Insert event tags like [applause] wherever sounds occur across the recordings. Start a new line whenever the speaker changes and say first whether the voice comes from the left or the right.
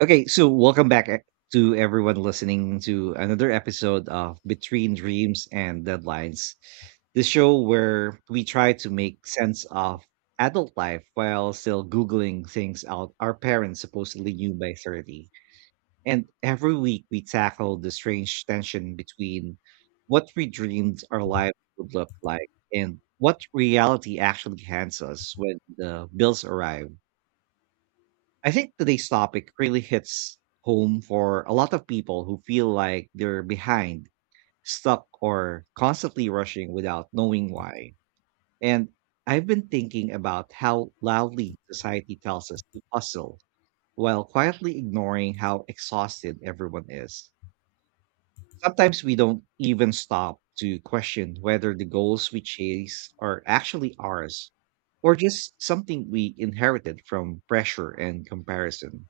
right: Okay, so welcome back to everyone listening to another episode of Between Dreams and Deadlines, the show where we try to make sense of adult life while still Googling things out our parents supposedly knew by 30. And every week we tackle the strange tension between what we dreamed our lives would look like and what reality actually hands us when the bills arrive. I think today's topic really hits home for a lot of people who feel like they're behind, stuck, or constantly rushing without knowing why. And I've been thinking about how loudly society tells us to hustle while quietly ignoring how exhausted everyone is. Sometimes we don't even stop to question whether the goals we chase are actually ours or just something we inherited from pressure and comparison.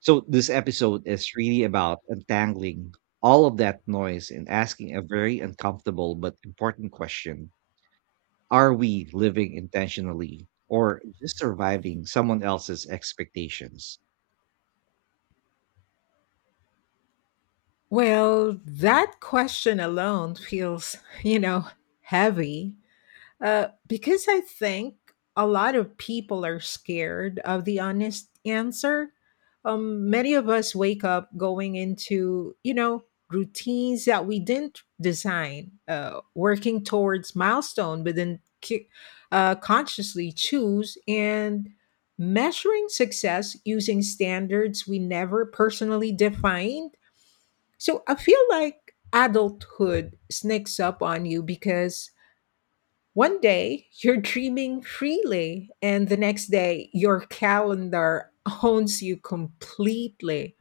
right: So this episode is really about untangling all of that noise and asking a very uncomfortable but important question. Are we living intentionally or just surviving someone else's expectations?
left: Well, that question alone feels, you know, heavy, because I think a lot of people are scared of the honest answer. Many of us wake up going into, routines that we didn't design, working towards milestone, but then consciously choose and measuring success using standards we never personally defined. So I feel like adulthood sneaks up on you because one day you're dreaming freely, and the next day your calendar owns you completely.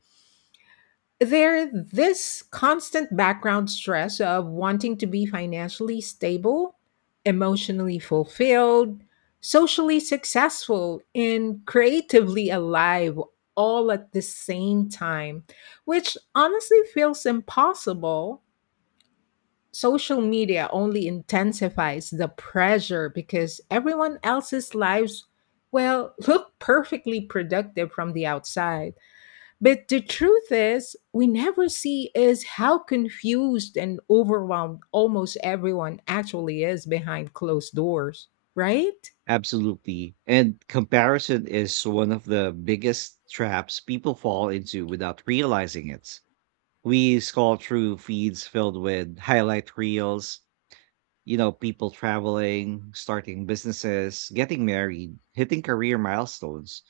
left: There this constant background stress of wanting to be financially stable, emotionally fulfilled, socially successful, and creatively alive all at the same time, which honestly feels impossible. Social media only intensifies the pressure because everyone else's lives, well, [laughs] look perfectly productive from the outside, but the truth is we never see is how confused and overwhelmed almost everyone actually is behind closed doors, right?
right: Absolutely. And comparison is one of the biggest traps people fall into without realizing it. We scroll through feeds filled with highlight reels, you know, people traveling, starting businesses, getting married, hitting career milestones.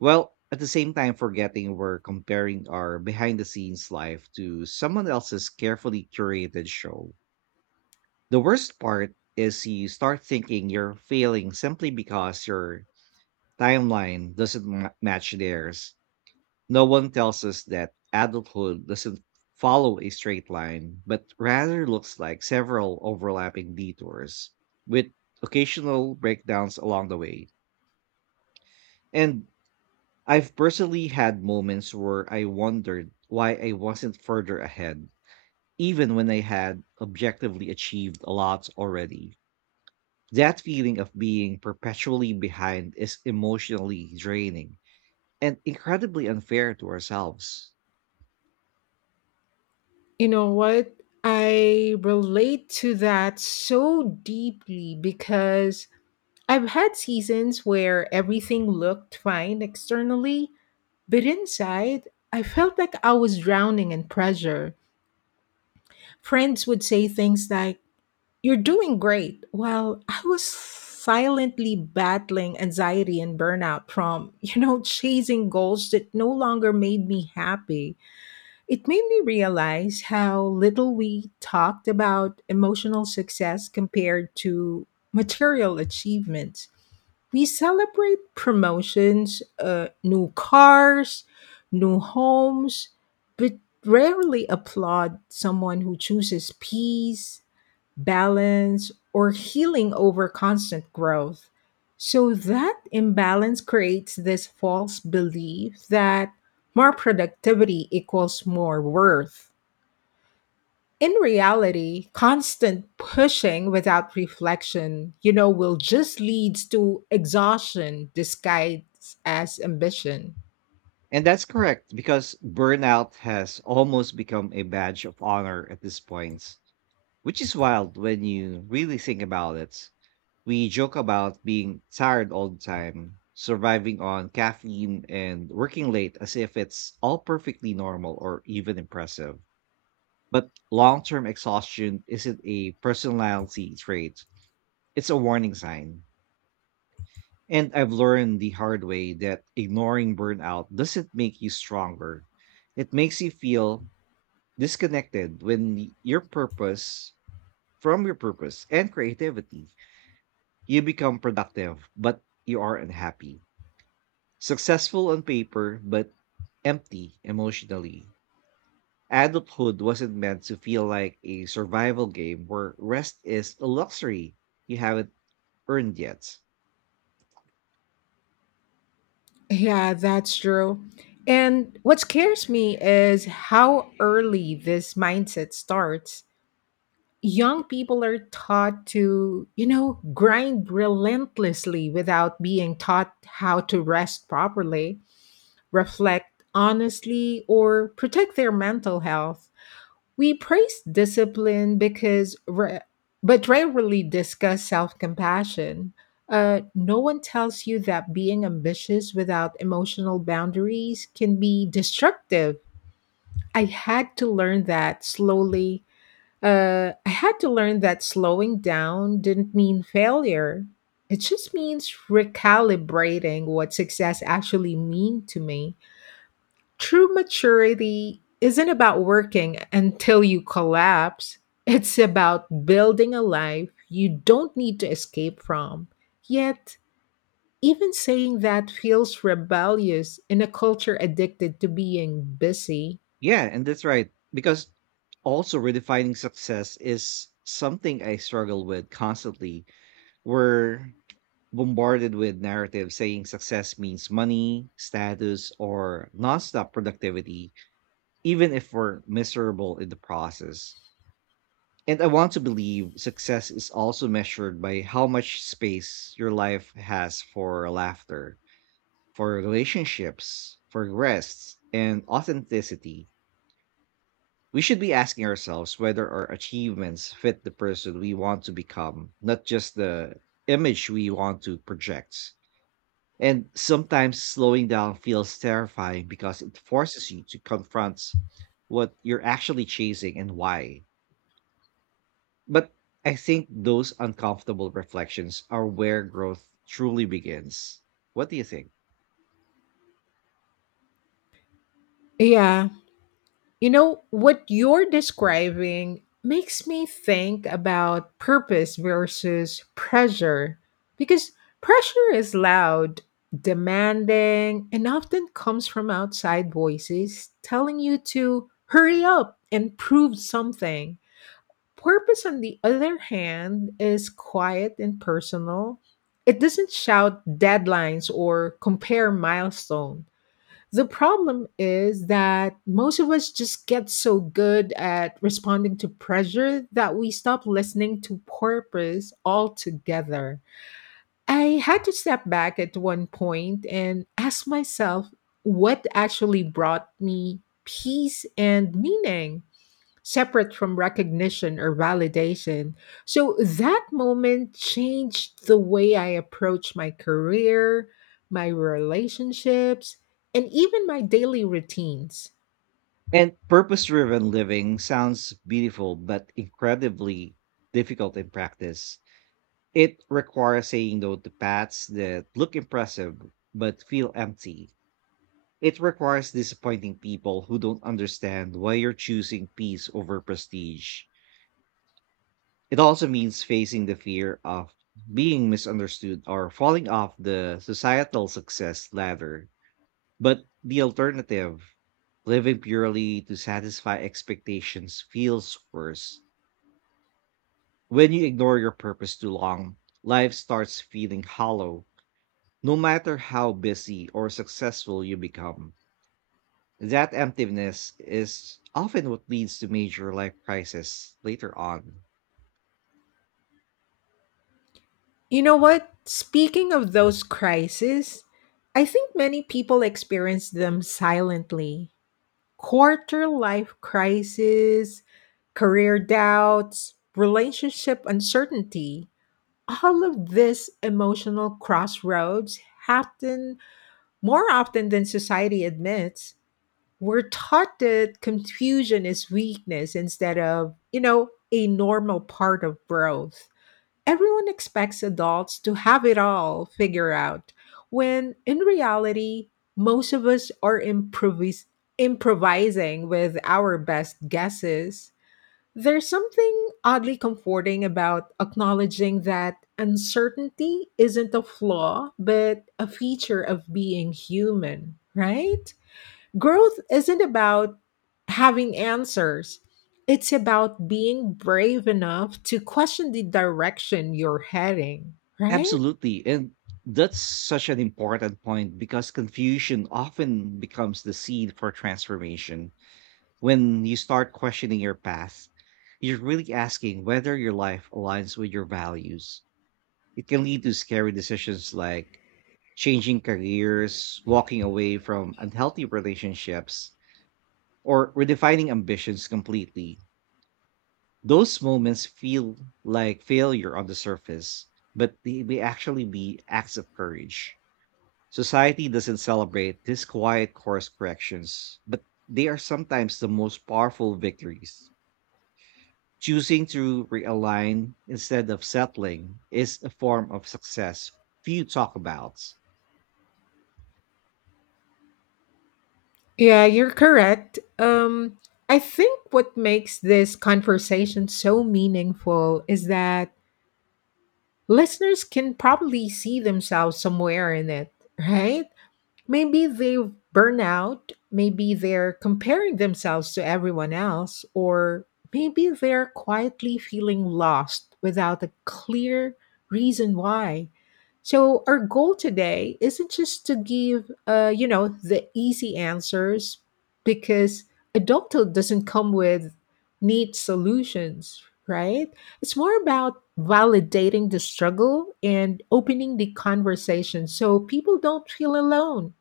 right: Well, at the same time, forgetting we're comparing our behind the scenes life to someone else's carefully curated show. The worst part is you start thinking you're failing simply because your timeline doesn't match theirs. No one tells us that adulthood doesn't follow a straight line, but rather looks like several overlapping detours with occasional breakdowns along the way. And I've personally had moments where I wondered why I wasn't further ahead, even when I had objectively achieved a lot already. That feeling of being perpetually behind is emotionally draining and incredibly unfair to ourselves.
left: You know what, I relate to that so deeply because I've had seasons where everything looked fine externally. But inside, I felt like I was drowning in pressure. Friends would say things like, "You're doing great," while I was silently battling anxiety and burnout from, [laughs] chasing goals that no longer made me happy. It made me realize how little we talked about emotional success compared to material achievements. We celebrate promotions, new cars, new homes, but rarely applaud someone who chooses peace, balance, or healing over constant growth. So that imbalance creates this false belief that more productivity equals more worth. In reality, constant pushing without reflection, will just leads to exhaustion disguised as ambition.
right: And that's correct because burnout has almost become a badge of honor at this point, which is wild when you really think about it. We joke about being tired all the time, surviving on caffeine, and working late as if it's all perfectly normal or even impressive. But long term exhaustion isn't a personality trait, it's a warning sign. And I've learned the hard way that ignoring burnout doesn't make you stronger. It makes you feel disconnected when your purpose, from your purpose and creativity, you become productive, but you are unhappy. Successful on paper, but empty emotionally. Adulthood wasn't meant to feel like a survival game where rest is a luxury you haven't earned yet.
left: Yeah, that's true. And what scares me is how early this mindset starts. Young people are taught to, grind relentlessly without being taught how to rest properly, reflect honestly, or protect their mental health. We praise discipline because, ra- But rarely discuss self compassion. No one tells you that being ambitious without emotional boundaries can be destructive. I had to learn that slowly. I had to learn that slowing down didn't mean failure. It just means recalibrating what success actually mean to me. True maturity isn't about working until you collapse. It's about building a life you don't need to escape from. Yet, even saying that feels rebellious in a culture addicted to being busy.
right: Yeah, and that's right. Because also redefining success is something I struggle with constantly. We're bombarded with narratives saying success means money, status, or nonstop productivity, even if we're miserable in the process. And I want to believe success is also measured by how much space your life has for laughter, for relationships, for rests, and authenticity. We should be asking ourselves whether our achievements fit the person we want to become, not just the image we want to project. And sometimes slowing down feels terrifying because it forces you to confront what you're actually chasing and why. But I think those uncomfortable reflections are where growth truly begins. What do you think?
left: Yeah, you know, what you're describing makes me think about purpose versus pressure, because pressure is loud, demanding, and often comes from outside voices telling you to hurry up and prove something. Purpose, on the other hand, is quiet and personal. It doesn't shout deadlines or compare milestones. The problem is that most of us just get so good at responding to pressure that we stop listening to purpose altogether. I had to step back at one point and ask myself what actually brought me peace and meaning separate from recognition or validation. So that moment changed the way I approach my career, my relationships, and even my daily routines.
right: And purpose driven living sounds beautiful, but incredibly difficult in practice. It requires saying no to paths that look impressive but feel empty. It requires disappointing people who don't understand why you're choosing peace over prestige. It also means facing the fear of being misunderstood or falling off the societal success ladder. But the alternative, living purely to satisfy expectations, feels worse. When you ignore your purpose too long, life starts feeling hollow. No matter how busy or successful you become, that emptiness is often what leads to major life crises later on.
left: You know what? Speaking of those crises, I think many people experience them silently. Quarter life crisis, career doubts, relationship uncertainty, all of these emotional crossroads happen more often than society admits. We're taught that confusion is weakness instead of, a normal part of growth. Everyone expects adults to have it all figured out, when in reality, most of us are improvising with our best guesses. There's something oddly comforting about acknowledging that uncertainty isn't a flaw, but a feature of being human, right? Growth isn't about having answers, it's about being brave enough to question the direction you're heading, right?
right: Absolutely. And that's such an important point because confusion often becomes the seed for transformation. When you start questioning your path, you're really asking whether your life aligns with your values. It can lead to scary decisions like changing careers, walking away from unhealthy relationships, or redefining ambitions completely. Those moments feel like failure on the surface, but they may actually be acts of courage. Society doesn't celebrate these quiet course corrections, but they are sometimes the most powerful victories. Choosing to realign instead of settling is a form of success few talk about.
left: Yeah, you're correct. I think what makes this conversation so meaningful is that listeners can probably see themselves somewhere in it, right? Maybe they've burned out, maybe they're comparing themselves to everyone else, or maybe they're quietly feeling lost without a clear reason why. So our goal today isn't just to give the easy answers, because adulthood doesn't come with neat solutions, right? It's more about validating the struggle and opening the conversation so people don't feel alone.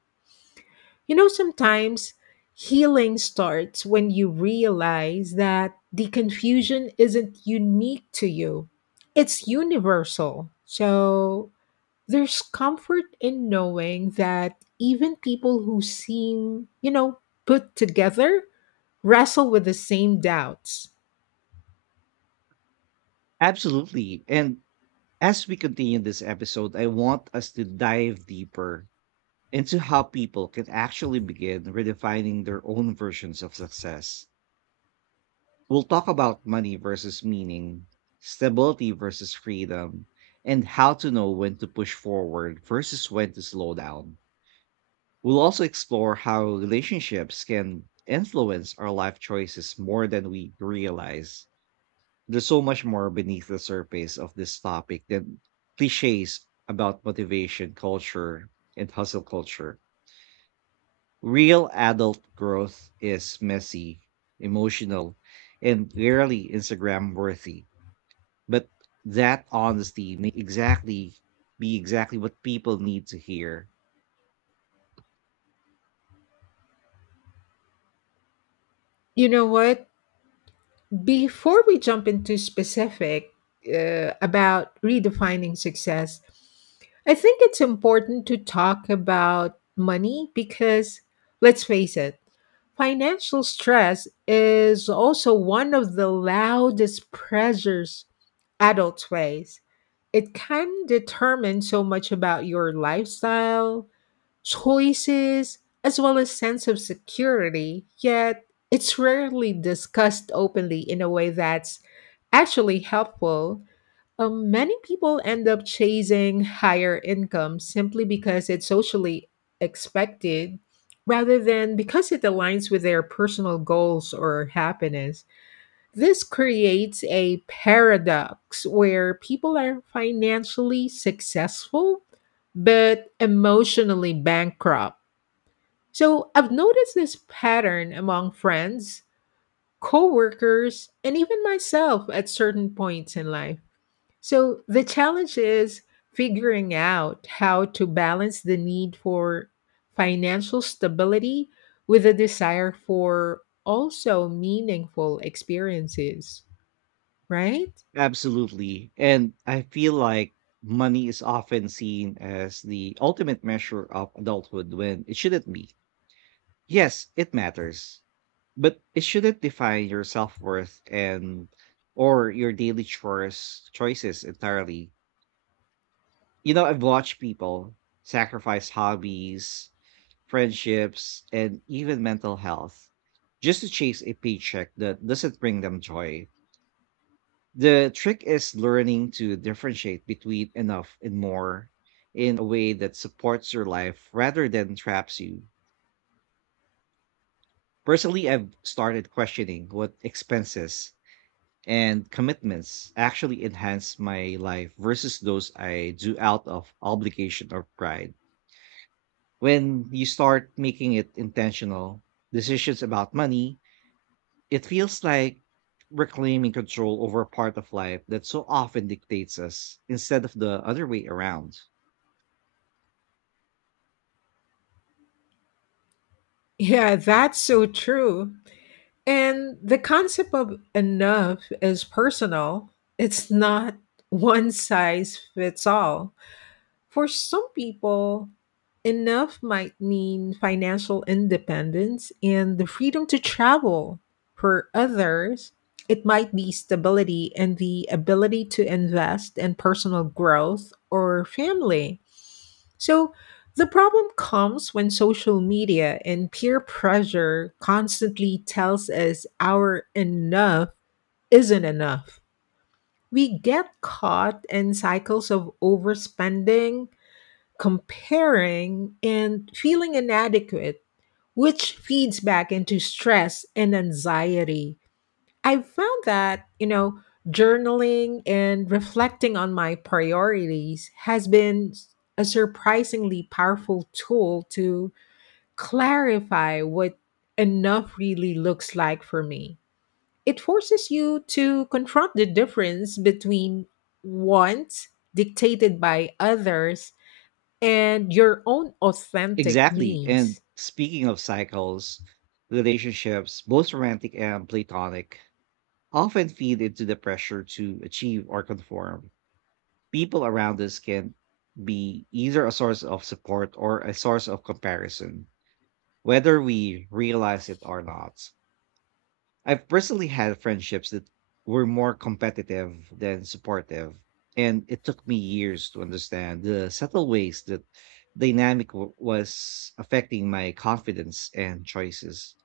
left: You know, sometimes healing starts when you realize that the confusion isn't unique to you, it's universal. So there's comfort in knowing that even people who seem, put together wrestle with the same doubts.
right: Absolutely. And as we continue this episode, I want us to dive deeper into how people can actually begin redefining their own versions of success. We'll talk about money versus meaning, stability versus freedom, and how to know when to push forward versus when to slow down. We'll also explore how relationships can influence our life choices more than we realize. There's so much more beneath the surface of this topic than cliches about motivation culture and hustle culture. Real adult growth is messy, emotional, and rarely Instagram worthy. But that honesty may be exactly what people need to hear.
left: You know what? Before we jump into specific about redefining success, I think it's important to talk about money because, let's face it, financial stress is also one of the loudest pressures adults face. It can determine so much about your lifestyle, choices, as well as sense of security, yet it's rarely discussed openly in a way that's actually helpful. Many people end up chasing higher income simply because it's socially expected rather than because it aligns with their personal goals or happiness. This creates a paradox where people are financially successful but emotionally bankrupt. So I've noticed this pattern among friends, coworkers, and even myself at certain points in life. So the challenge is figuring out how to balance the need for financial stability with a desire for also meaningful experiences, right?
right: Absolutely. And I feel like money is often seen as the ultimate measure of adulthood when it shouldn't be. Yes, it matters, but it shouldn't define your self-worth and or your daily chores choices entirely. You know, I've watched people sacrifice hobbies, friendships, and even mental health just to chase a paycheck that doesn't bring them joy. The trick is learning to differentiate between enough and more in a way that supports your life rather than traps you. Personally, I've started questioning what expenses and commitments actually enhance my life versus those I do out of obligation or pride when you start making it intentional decisions about money, it feels like reclaiming control over a part of life that so often dictates us instead of the other way around.
left: Yeah, that's so true. And the concept of enough is personal. It's not one size fits all. For some people, enough might mean financial independence and the freedom to travel. For others, it might be stability and the ability to invest in personal growth or family. So the problem comes when social media and peer pressure constantly tells us our enough isn't enough. We get caught in cycles of overspending, comparing, and feeling inadequate, which feeds back into stress and anxiety. I found that, journaling and reflecting on my priorities has been a surprisingly powerful tool to clarify what enough really looks like for me. It forces you to confront the difference between wants dictated by others and your own authentic
right: Exactly. And
left: needs.
right: speaking of cycles, relationships, both romantic and platonic, often feed into the pressure to achieve or conform. People around us can be either a source of support or a source of comparison, whether we realize it or not. I've personally had friendships that were more competitive than supportive, and it took me years to understand the subtle ways that dynamic was affecting my confidence and choices.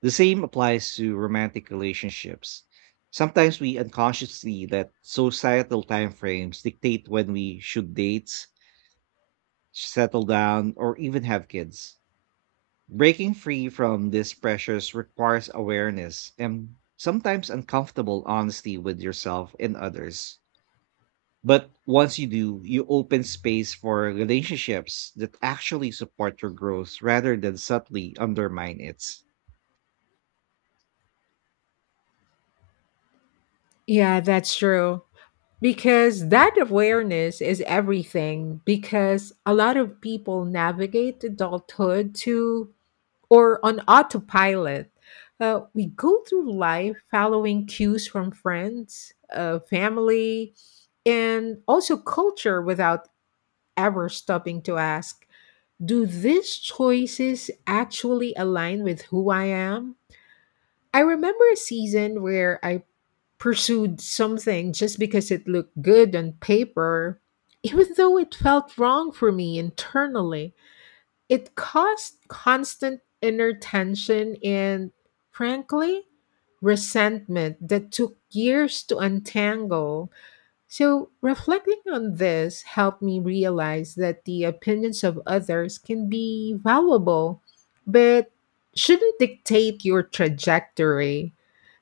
right: The same applies to romantic relationships. Sometimes we unconsciously let societal timeframes dictate when we should date, settle down, or even have kids. Breaking free from these pressures requires awareness and sometimes uncomfortable honesty with yourself and others. But once you do, you open space for relationships that actually support your growth rather than subtly undermine it.
left: Yeah, that's true. Because that awareness is everything. Because a lot of people navigate adulthood to or on autopilot. We go through life following cues from friends, family, and also culture without ever stopping to ask, do these choices actually align with who I am? I remember a season where I pursued something just because it looked good on paper, even though it felt wrong for me internally. It caused constant inner tension and, frankly, resentment that took years to untangle. So, reflecting on this helped me realize that the opinions of others can be valuable, but shouldn't dictate your trajectory.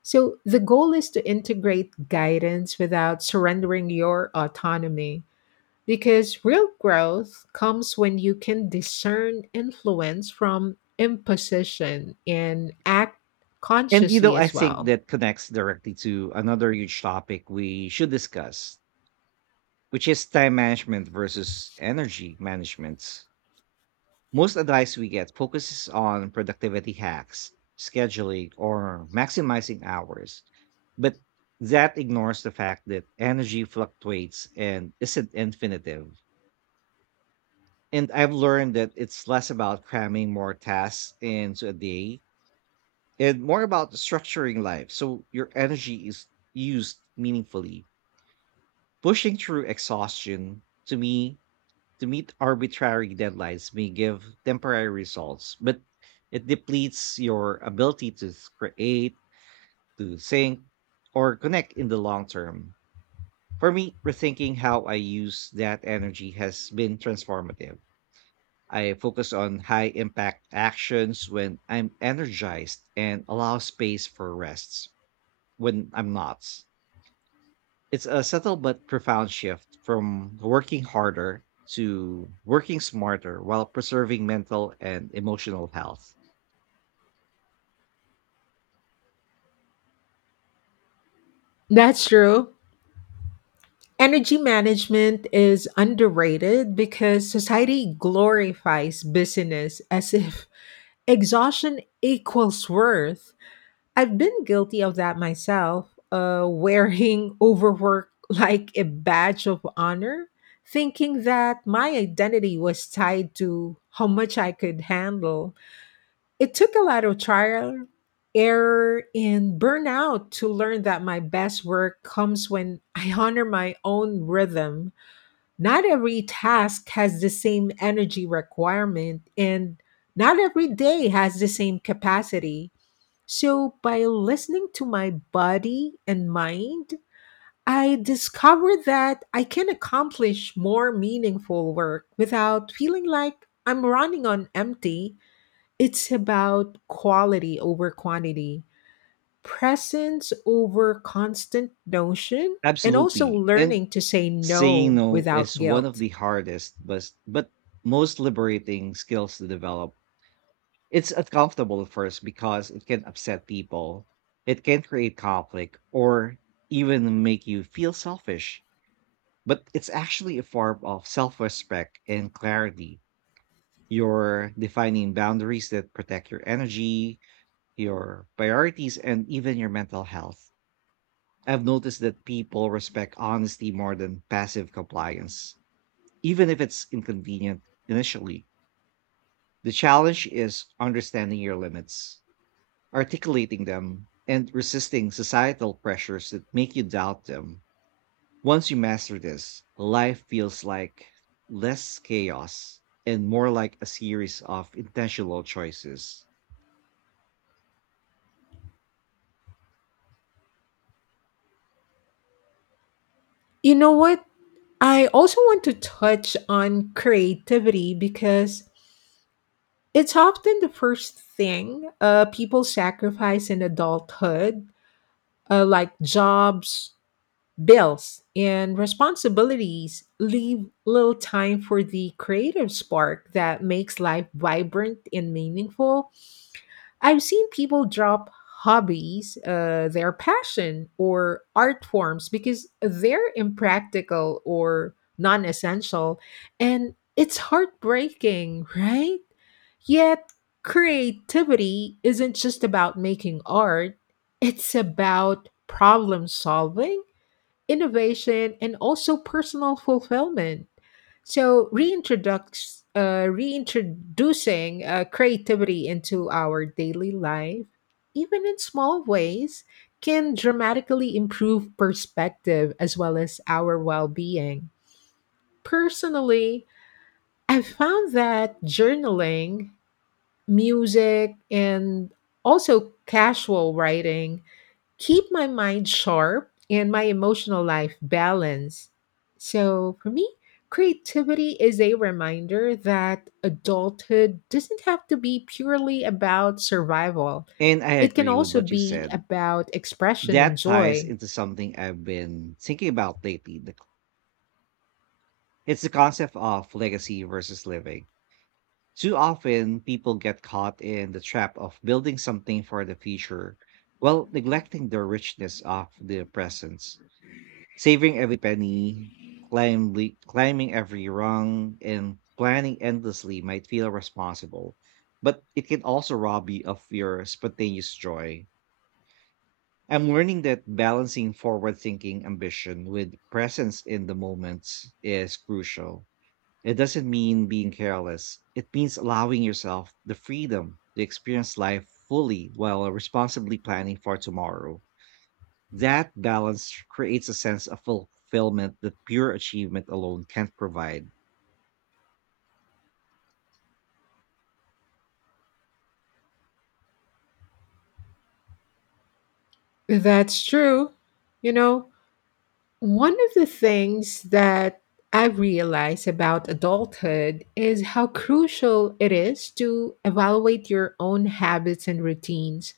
left: So, the goal is to integrate guidance without surrendering your autonomy, because real growth comes when you can discern influence from imposition and act
right: And you know,
left: consciously
right: I
left: as
right: think
left: well.
right: that connects directly to another huge topic we should discuss, which is time management versus energy management. Most advice we get focuses on productivity hacks, scheduling, or maximizing hours, but that ignores the fact that energy fluctuates and isn't infinitive. And I've learned that it's less about cramming more tasks into a day and more about structuring life so your energy is used meaningfully. Pushing through exhaustion, to me, to meet arbitrary deadlines may give temporary results, but it depletes your ability to create, to think, or connect in the long term. For me, rethinking how I use that energy has been transformative. I focus on high impact actions when I'm energized and allow space for rests when I'm not. It's a subtle but profound shift from working harder to working smarter while preserving mental and emotional health.
left: That's true. Energy management is underrated because society glorifies busyness as if [laughs] exhaustion equals worth. I've been guilty of that myself, wearing [laughs] overwork like a badge of honor, thinking that my identity was tied to how much I could handle. It took a lot of trial, error, and burnout to learn that my best work comes when I honor my own rhythm. Not every task has the same energy requirement, and not every day has the same capacity. So, by listening to my body and mind, I discovered that I can accomplish more meaningful work without feeling like I'm running on empty. It's about quality over quantity, presence over constant notion, and also
right: Absolutely. And
left: learning to say
right: saying
left: no
right: no
left: without
right: is one of
left: guilt.
right: the hardest but most liberating skills to develop. It's uncomfortable at first because it can upset people. It can create conflict or even make you feel selfish. But it's actually a form of self-respect and clarity. You're defining boundaries that protect your energy, your priorities, and even your mental health. I've noticed that people respect honesty more than passive compliance, even if it's inconvenient initially. The challenge is understanding your limits, articulating them, and resisting societal pressures that make you doubt them. Once you master this, life feels like less chaos and more like a series of intentional choices.
left: You know what? I also want to touch on creativity because it's often the first thing people sacrifice in adulthood, like jobs, bills, and responsibilities, leave little time for the creative spark that makes life vibrant and meaningful. I've seen people drop hobbies, their passion, or art forms because they're impractical or non essential. And it's heartbreaking, [laughs] right? Yet, creativity isn't just about making art, it's about problem solving, innovation, and also personal fulfillment. So reintroducing creativity into our daily life, even in small ways, can dramatically improve perspective as well as our well-being. Personally, I've found that journaling, music, and also casual writing keep my mind sharp and my emotional life balanced. So for me, creativity is a reminder that adulthood doesn't have to be purely about survival.
right: And I
left: It can
right: agree with
left: also
right: what you
left: be
right: said.
left: about expression and
right: That ties
left: joy.
right: into something I've been thinking about lately. It's the concept of legacy versus living. Too often, people get caught in the trap of building something for the future while neglecting the richness of the present. Saving every penny, climbing every rung, and planning endlessly might feel responsible, but it can also rob you of your spontaneous joy. I'm learning that balancing forward thinking ambition with presence in the moment is crucial. It doesn't mean being careless, it means allowing yourself the freedom to experience life fully while responsibly planning for tomorrow. That balance creates a sense of fulfillment that pure achievement alone can't provide.
left: That's true. You know, one of the things that I realize about adulthood is how crucial it is to evaluate your own habits and routines.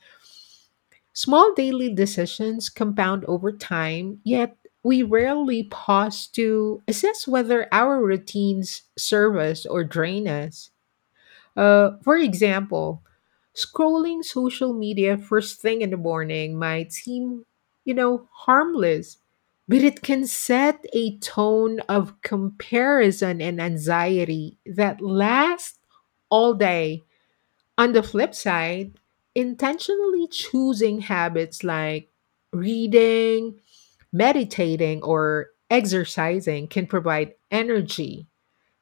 left: Small daily decisions compound over time, yet we rarely pause to assess whether our routines serve us or drain us. For example, scrolling social media first thing in the morning might seem, harmless, but it can set a tone of comparison and anxiety that lasts all day. On the flip side, intentionally choosing habits like reading, meditating, or exercising can provide energy,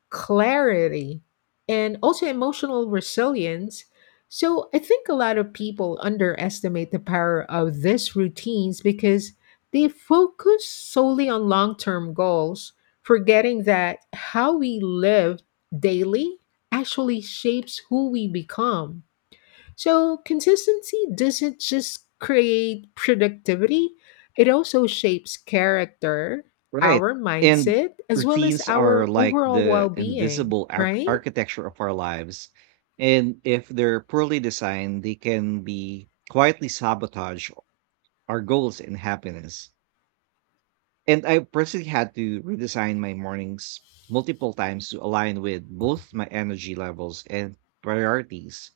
left: clarity, and also emotional resilience. So I think a lot of people underestimate the power of these routines because they focus solely on long term goals, forgetting that how we live daily actually shapes who we become. So, consistency doesn't just create productivity, it also shapes character,
right: Right.
left: our
right: And
left: mindset, as well as
right: routines are
left: our
right: like
left: overall well
right: the
left: being,
right: invisible
left: right?
right: architecture of our lives. And if they're poorly designed, they can be quietly sabotage our goals and happiness. And I personally had to redesign my mornings multiple times to align with both my energy levels and priorities.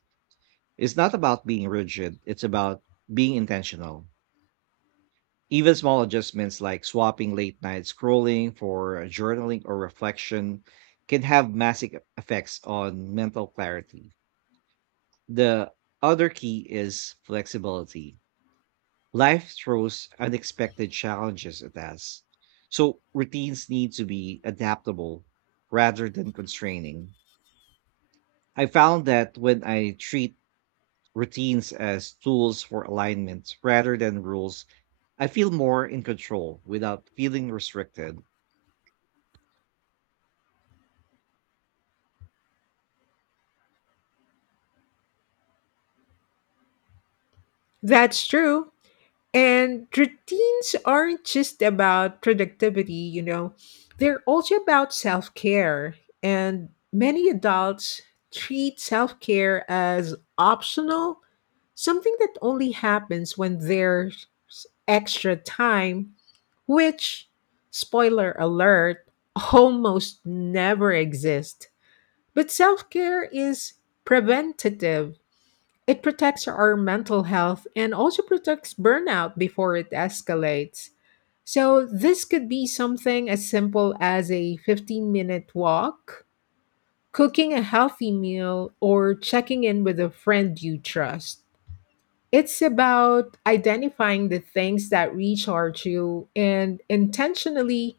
right: It's not about being rigid, it's about being intentional. Even small adjustments like swapping late night scrolling for journaling or reflection can have massive effects on mental clarity. The other key is flexibility. Life throws unexpected challenges at us, so routines need to be adaptable rather than constraining. I found that when I treat routines as tools for alignment rather than rules I feel more in control without feeling restricted.
left: That's true. And routines aren't just about productivity, they're also about self care. And many adults treat self care as optional, something that only happens when there's extra time, which, spoiler alert, almost never exist. But self care is preventative, it protects our mental health and also protects burnout before it escalates. So, this could be something as simple as a 15-minute walk, cooking a healthy meal, or checking in with a friend you trust. It's about identifying the things that recharge you and intentionally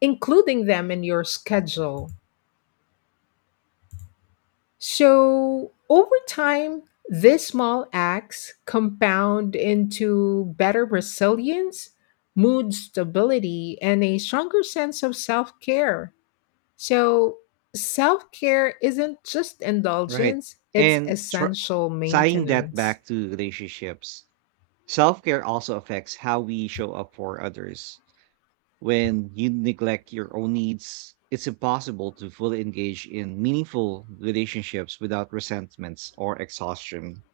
left: including them in your schedule. So, over time, these small acts compound into better resilience, mood stability, and a stronger sense of self care. So, self care isn't just
right: Right.
left: indulgence, it's
right: And
left: essential
right: tying that
left: maintenance.
right: back to relationships, self care also affects how we show up for others. When you neglect your own needs, it's impossible to fully engage in meaningful relationships without resentments or exhaustion.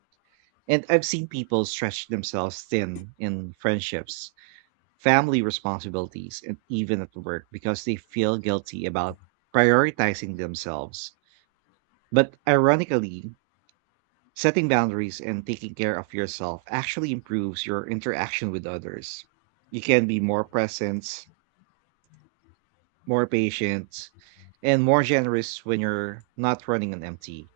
right: And I've seen people stretch themselves thin in friendships family responsibilities, and even at work because they feel guilty about prioritizing themselves. But ironically, setting boundaries and taking care of yourself actually improves your interaction with others. You can be more present, more patient, and more generous when you're not running on empty.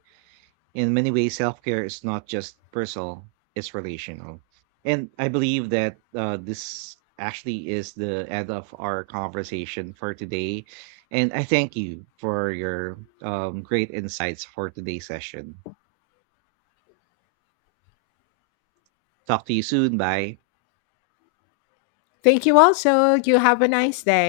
right: In many ways, self care is not just personal, it's relational. And I believe that this actually is the end of our conversation for today. And I thank you for your great insights for today's session. Talk to you soon. Bye.
left: Thank you also. You have a nice day.